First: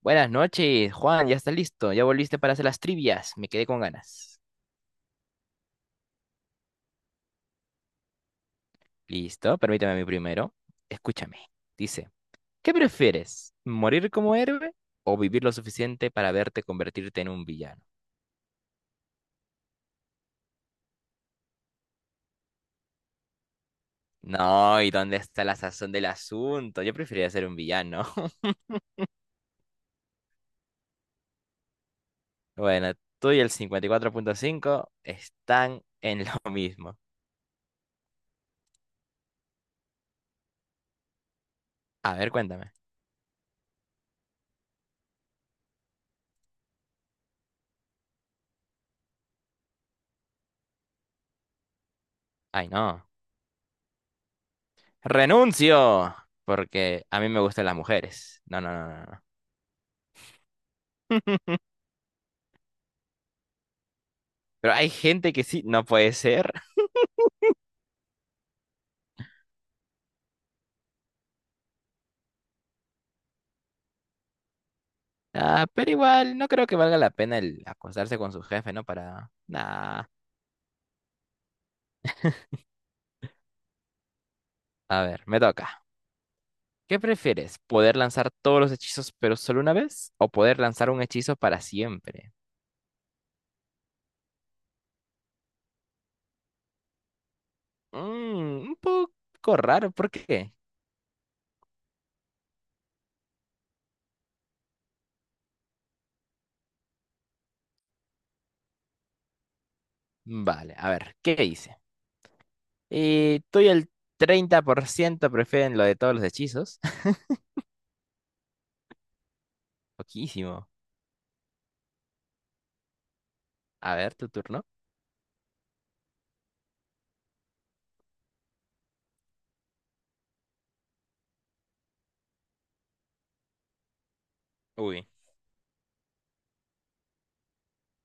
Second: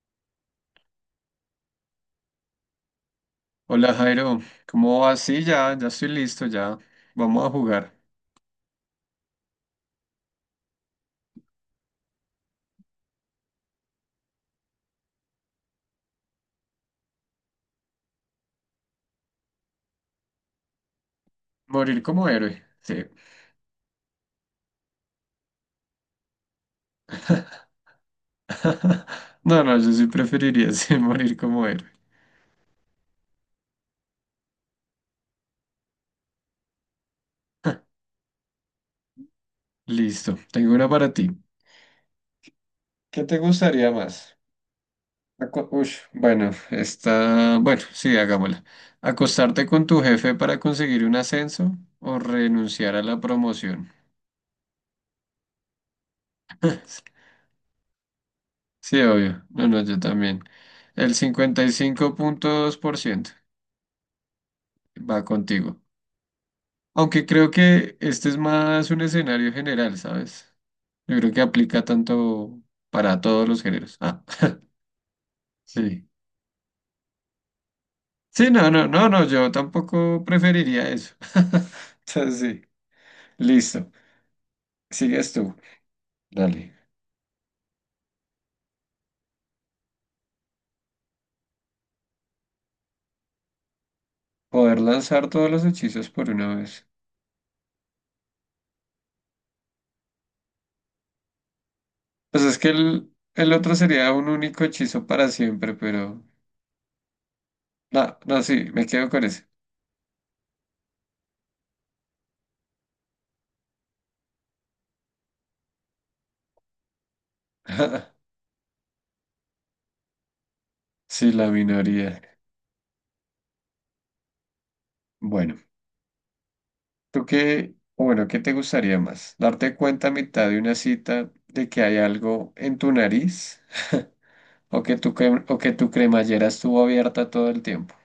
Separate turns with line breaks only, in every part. Buenas noches, Juan, ya estás listo, ya volviste para hacer las trivias, me quedé con
Hola Jairo,
ganas.
¿cómo vas? Sí, ya, ya estoy listo, ya. Vamos a jugar.
Listo, permítame a mí primero. Escúchame, dice, ¿qué prefieres? ¿Morir como héroe o vivir lo suficiente para verte convertirte en un villano?
Morir como héroe. Sí.
No, ¿y dónde está la sazón del asunto? Yo preferiría ser un villano.
No, no, yo sí preferiría sí, morir como héroe.
Bueno, tú y el 54.5 están en lo mismo.
Listo, tengo una para ti.
A ver, cuéntame.
¿Qué te gustaría más? Bueno, sí, hagámosla. ¿Acostarte con tu jefe para conseguir un ascenso o
Ay,
renunciar a
no.
la promoción?
Renuncio, porque a mí me gustan las mujeres. No, no, no,
Sí,
no, no.
obvio. No, no, yo también. El 55.2%
Pero hay
va
gente que sí,
contigo.
no puede ser.
Aunque creo que este es más un escenario general, ¿sabes? Yo creo que aplica tanto para todos los géneros. Ah,
Ah, pero
sí.
igual, no creo que valga la pena el acostarse con su
Sí, no,
jefe, ¿no?
no, no, no,
Para...
yo
Nah.
tampoco preferiría eso. Entonces, sí, listo.
A ver,
Sigues
me
tú.
toca.
Dale.
¿Qué prefieres? ¿Poder lanzar todos los hechizos pero solo una vez? ¿O poder lanzar un hechizo para siempre?
Poder lanzar todos los hechizos por una vez.
Un poco raro, ¿por qué?
Pues es que el otro sería un único hechizo para siempre, pero... No, no, sí, me quedo con ese.
Vale, a ver, ¿qué dice? Tú y el 30% prefieren lo de todos los hechizos. Poquísimo.
Sí, la minoría.
A ver, tu turno.
Bueno. ¿Tú qué, o bueno, qué te gustaría más? ¿Darte cuenta a mitad de una cita de que hay algo en tu nariz? ¿O que
Uy,
o que tu cremallera estuvo abierta todo el tiempo?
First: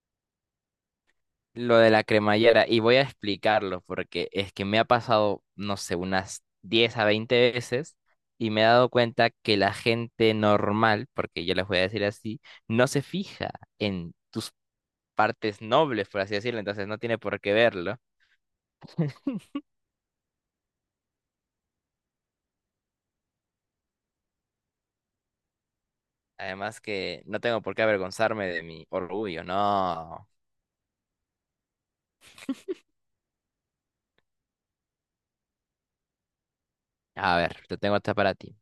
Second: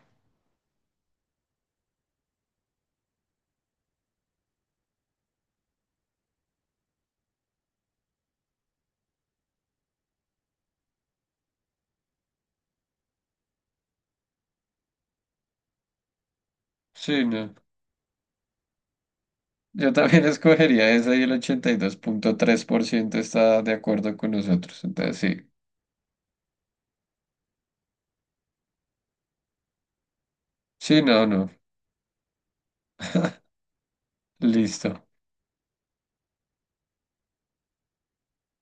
lo de la cremallera, y voy a explicarlo porque es que me ha pasado, no sé, unas 10 a 20 veces, y me he dado cuenta que la gente normal, porque yo les voy a decir así, no se fija en tus partes nobles, por así decirlo, entonces no tiene
Sí,
por
no.
qué verlo.
Yo también escogería esa y el 82.3% está de acuerdo con nosotros. Entonces, sí.
Además que no tengo por qué avergonzarme de mi orgullo, no.
Sí, no, no. Listo.
A ver, te tengo esta para ti.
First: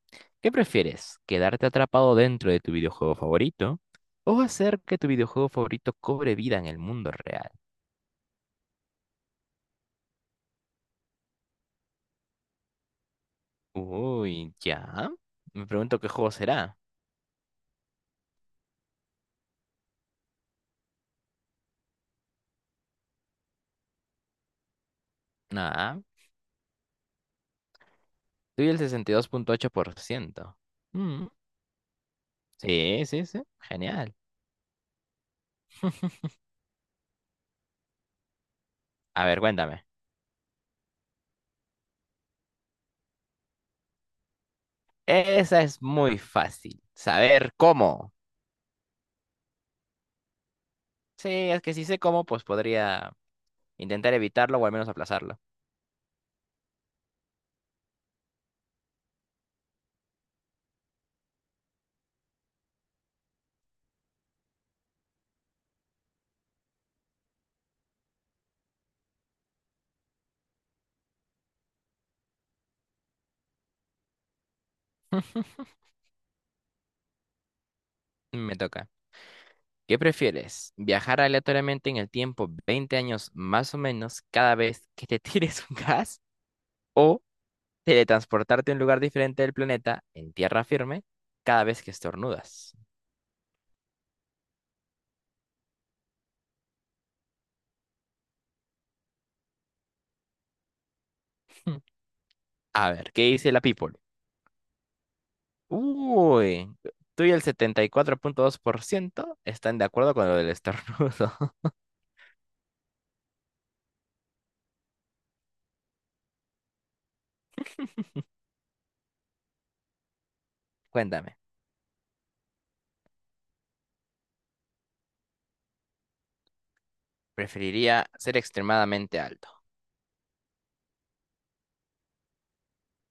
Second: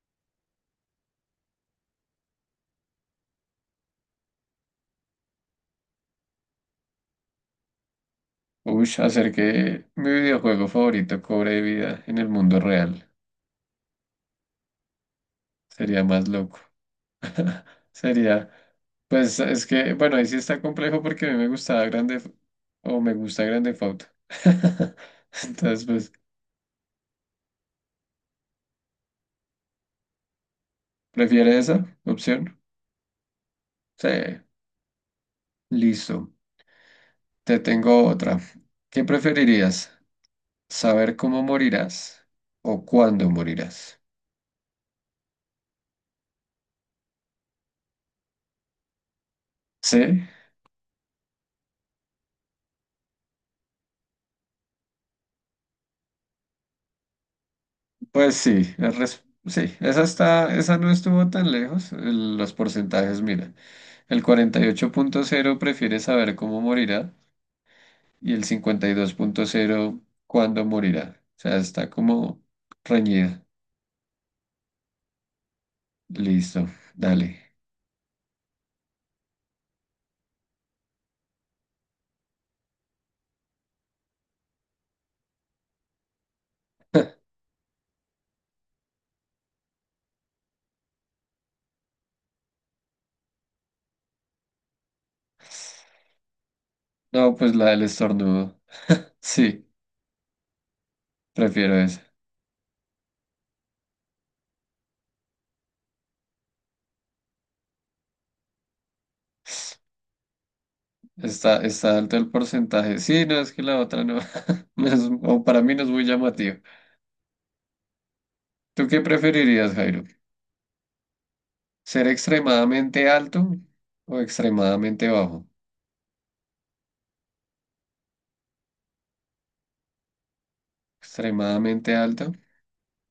¿Qué prefieres? ¿Quedarte atrapado dentro de tu videojuego favorito o hacer que tu videojuego favorito cobre vida en el mundo real?
Uy, hacer que mi videojuego favorito cobre vida en el mundo real.
Uy, ya. Me pregunto
Sería
qué
más
juego
loco.
será.
Sería. Pues es que, bueno, ahí sí está complejo porque a mí me gustaba Grande F- o me gusta Grande Foto. Entonces,
Ah,
pues,
estoy el 62.8%. Mm,
¿prefiere esa opción?
sí, sí, sí.
Sí,
Genial.
listo. Te tengo otra. ¿Qué
A ver, cuéntame.
preferirías? ¿Saber cómo morirás o cuándo morirás?
Esa es muy fácil. Saber cómo.
Sí,
Sí, es que si sé cómo, pues podría intentar evitarlo o al menos aplazarlo.
pues sí, sí, esa no estuvo tan lejos. Los porcentajes, mira, el 48.0 prefiere saber cómo morirá y el 52.0 cuándo morirá. O sea, está como reñida. Listo, dale.
Me toca. ¿Qué prefieres? ¿Viajar aleatoriamente en el tiempo 20 años más o menos cada vez que te tires un gas? ¿O teletransportarte a un lugar diferente del planeta, en tierra firme, cada vez que estornudas?
No, pues la del estornudo. Sí, prefiero esa.
A ver, ¿qué dice la people? Uy, tú y el 74.2% están de acuerdo con lo del estornudo.
Está, está alto el porcentaje. Sí, no, es que la otra no. No es- O para mí no es muy llamativo. ¿Tú qué preferirías, Jairo?
Cuéntame,
¿Ser extremadamente alto o extremadamente bajo?
¿preferiría ser extremadamente alto?
Extremadamente alto.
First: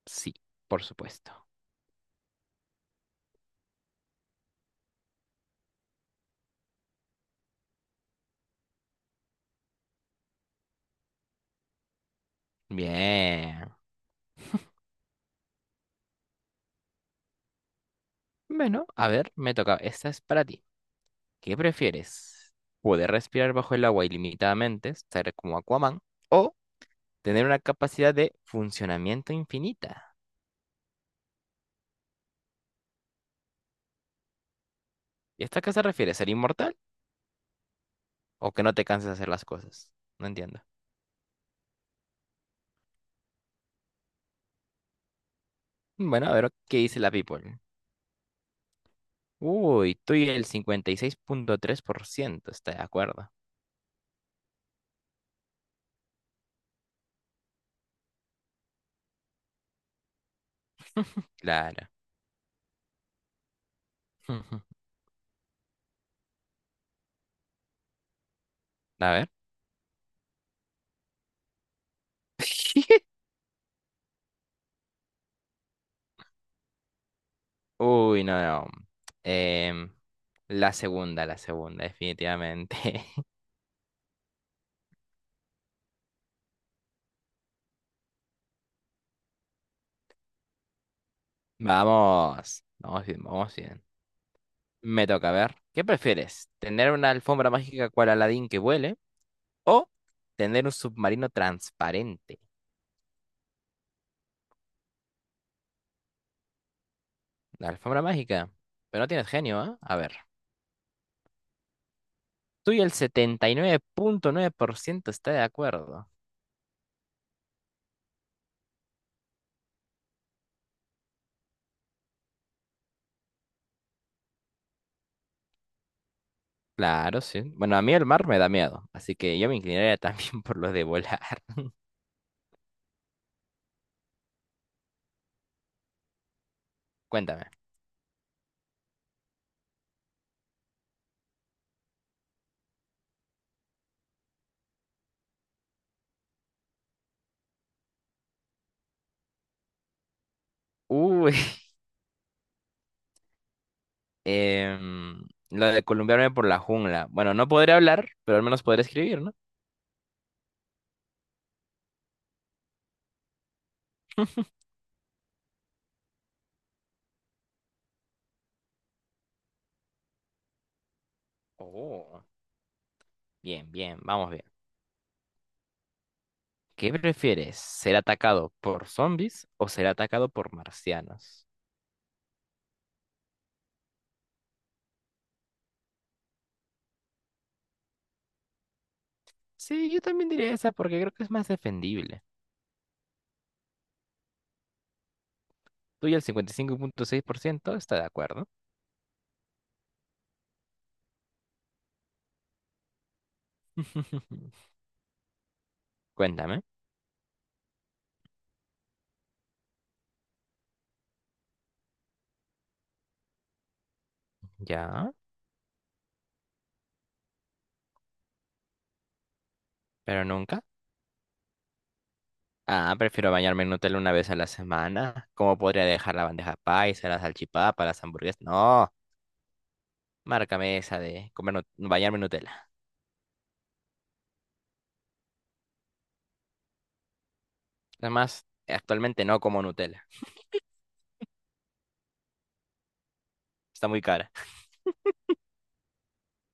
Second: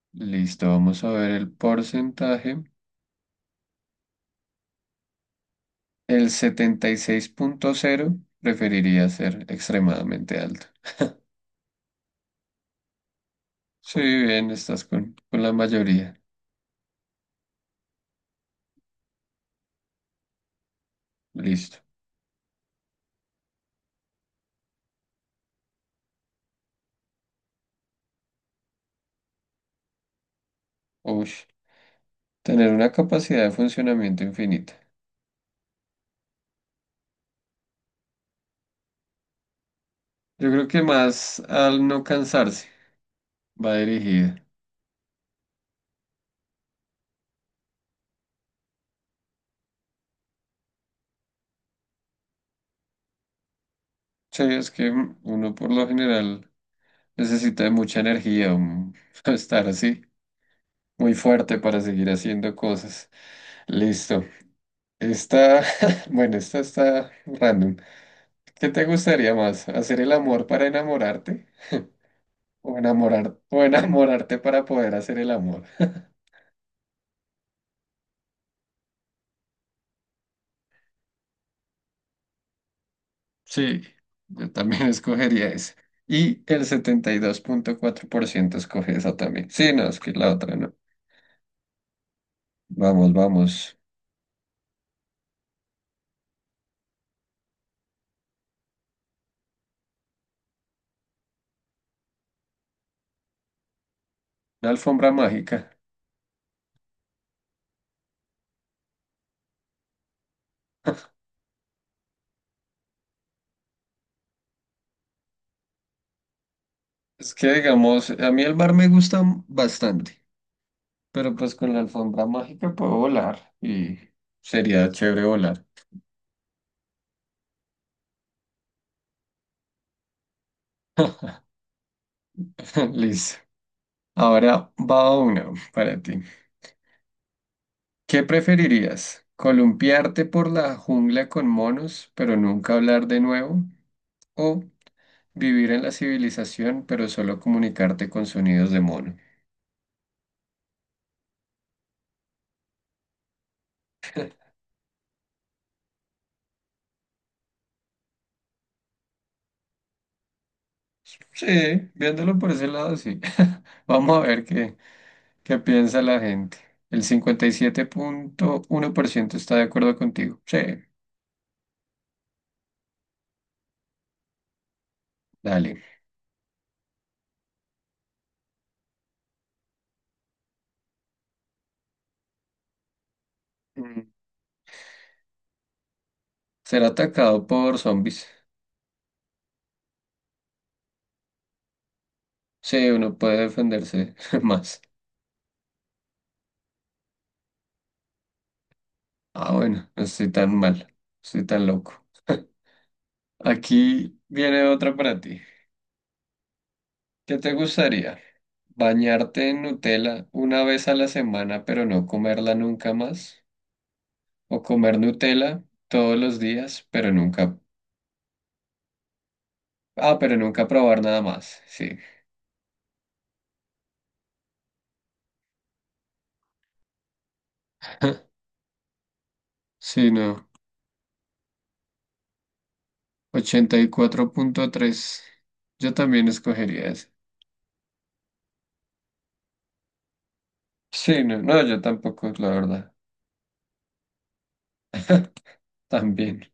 Sí,
Listo,
por
vamos a ver
supuesto.
el porcentaje. El 76.0 preferiría ser extremadamente alto.
Bien.
Sí, bien, estás con la mayoría.
Bueno, a ver, me toca. Esta es para ti. ¿Qué
Listo.
prefieres? ¿Poder respirar bajo el agua ilimitadamente, estar como Aquaman, o tener una capacidad de funcionamiento infinita?
Uy, tener una capacidad de funcionamiento infinita.
¿Y esto a qué se refiere? ¿Ser inmortal? ¿O que no te canses de hacer las cosas? No
Yo
entiendo.
creo que más al no cansarse va dirigida.
Bueno, a ver qué dice la people. Uy, tú y el 56.3% está de acuerdo.
Sí, es que uno por lo general necesita de mucha energía, estar así, muy fuerte para
Claro.
seguir haciendo cosas. Listo. Esta, bueno, esta está random. ¿Qué te
A ver.
gustaría más? ¿Hacer el amor para enamorarte? O o enamorarte para poder hacer el amor.
Uy, no, no. Em, la segunda, definitivamente.
Sí, yo también escogería esa. Y el 72.4% escoge esa también. Sí, no, es que la otra no.
Vamos. Vamos
Vamos,
bien, vamos
vamos.
bien. Me toca, a ver. ¿Qué prefieres? ¿Tener una alfombra mágica cual Aladdin que vuele? ¿O tener un submarino transparente?
Una alfombra mágica.
La alfombra mágica. Pero no tienes genio, ¿ah? A ver. Tú y el setenta y nueve punto nueve por ciento está de acuerdo.
Es que, digamos, a mí el mar me gusta bastante, pero pues con la alfombra mágica puedo volar y sería chévere volar.
Claro, sí. Bueno, a mí el mar me da miedo, así que yo me inclinaría también por lo de volar.
Listo. Ahora va una para ti.
Cuéntame.
¿Qué preferirías? ¿Columpiarte por la jungla con monos, pero nunca hablar de nuevo? ¿O vivir en la civilización, pero solo comunicarte con sonidos de mono?
Uy, em, lo de columpiarme por la jungla. Bueno, no podré hablar, pero al menos podré escribir, ¿no?
Sí, viéndolo por ese lado, sí. Vamos a ver qué piensa la gente. El 57.1% está de acuerdo contigo. Sí,
Oh, bien, bien, vamos bien.
dale.
¿Qué prefieres? ¿Ser atacado por zombies o ser atacado por marcianos?
Mm. Ser atacado por zombies.
Sí, yo también diría esa porque creo que es más defendible.
Sí, uno puede defenderse más.
Tú y el 55.6% está de acuerdo.
Ah, bueno, no estoy tan mal, no estoy tan loco. Aquí viene otra para ti.
Cuéntame.
¿Qué te gustaría? ¿Bañarte en Nutella una vez a la semana, pero no comerla nunca más? ¿O comer
Ya,
Nutella todos los días, pero nunca... Ah,
pero
pero
nunca.
nunca probar nada más. Sí.
Ah, prefiero bañarme en Nutella una vez a la semana. ¿Cómo podría dejar la bandeja paisa, la salchipapa, las hamburguesas? No,
Sí, no.
márcame esa de comer bañarme en Nutella.
84.3. Yo también escogería ese.
Además, actualmente no como Nutella.
Sí, no, no, yo tampoco, la verdad.
Está muy cara.
También.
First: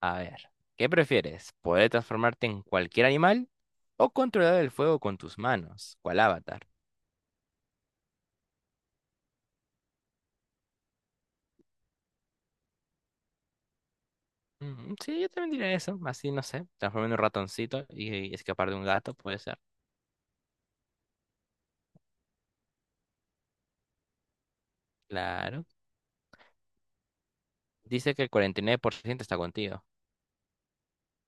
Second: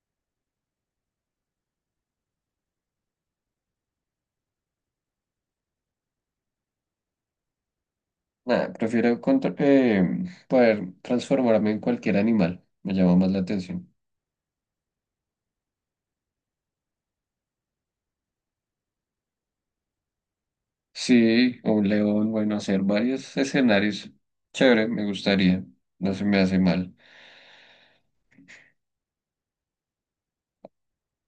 A ver, ¿qué prefieres? ¿Poder transformarte en cualquier animal o controlar el fuego con tus manos? ¿Cuál avatar?
Nada, prefiero poder transformarme en cualquier animal. Me llama más la atención.
Mm, sí, yo también diría eso. Así, no sé, transformarme en un ratoncito y escapar de un gato, puede ser.
Sí, o León, bueno, hacer varios escenarios. Chévere, me gustaría.
Claro.
No se me hace mal.
Dice que el 49% está contigo.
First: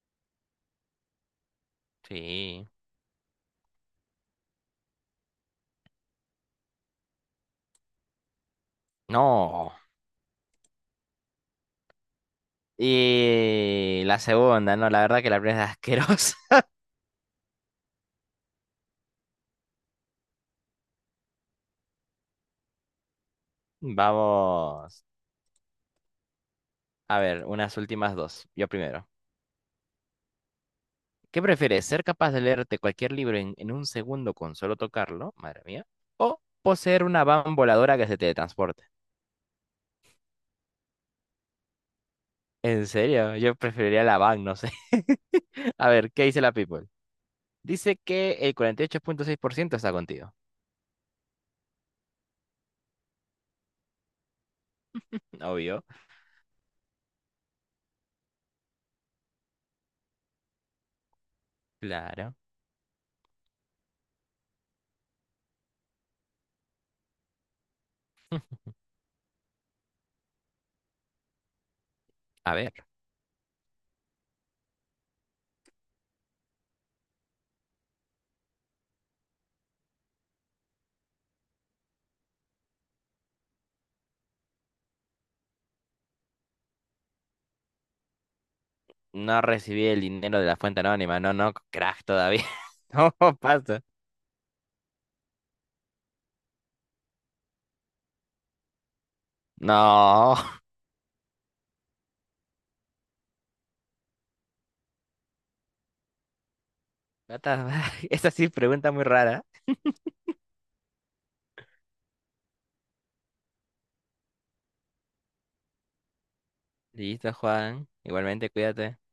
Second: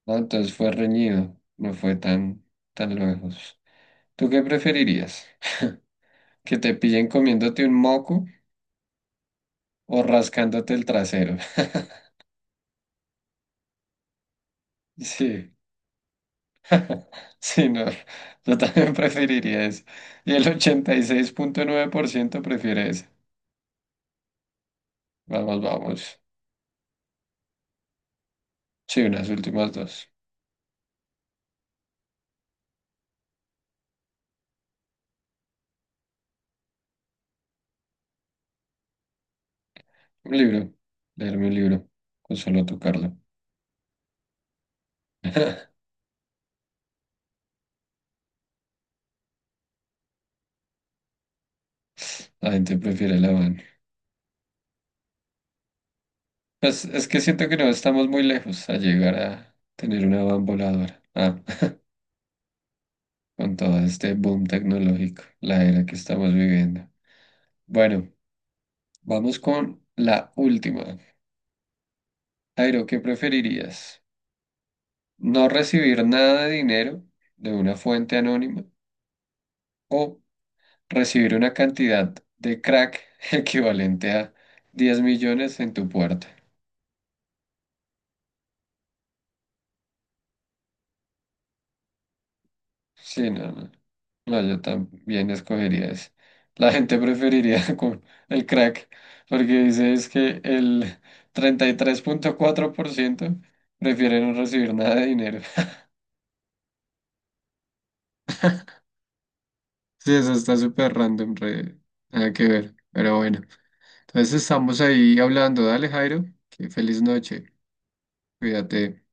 No, entonces fue reñido, no fue tan,
Sí.
tan lejos. ¿Tú qué preferirías? ¿Que te pillen comiéndote un moco
No.
o rascándote el trasero?
Y la segunda, no, la verdad que la
Sí,
primera es asquerosa.
sí, no. Yo también preferiría eso. Y el 86.9% prefiere eso.
Vamos.
Vamos, vamos.
A ver, unas últimas dos. Yo
Sí,
primero.
unas últimas dos.
¿Qué prefieres? ¿Ser capaz de leerte cualquier libro en un segundo con solo tocarlo? Madre mía. ¿O poseer una van voladora que se teletransporte?
Un libro. Leerme un libro. Con solo
En
tocarlo.
serio, yo preferiría la van, no sé. A ver, ¿qué dice la People? Dice que el 48.6% está contigo.
La gente prefiere la van.
Obvio.
Es que siento que no estamos muy lejos a llegar a tener una van voladora. Ah,
Claro.
con todo este boom tecnológico, la era que estamos viviendo. Bueno, vamos con la última.
A ver.
Jairo, ¿qué preferirías? ¿No recibir nada de dinero de una fuente anónima o recibir una cantidad de crack equivalente a 10 millones en tu puerta?
No recibí el dinero de la fuente anónima, no, no, crack todavía. No,
Sí, no, no.
pasa.
No, yo también escogería eso. La gente preferiría con el crack, porque dice es
No.
que el 33.4% prefieren no recibir nada de dinero.
What the fuck? Esa sí pregunta muy rara.
Sí, eso está súper random, nada que ver. Pero bueno, entonces estamos ahí hablando. Dale, Jairo, que feliz
Listo,
noche.
Juan. Igualmente, cuídate.
Cuídate.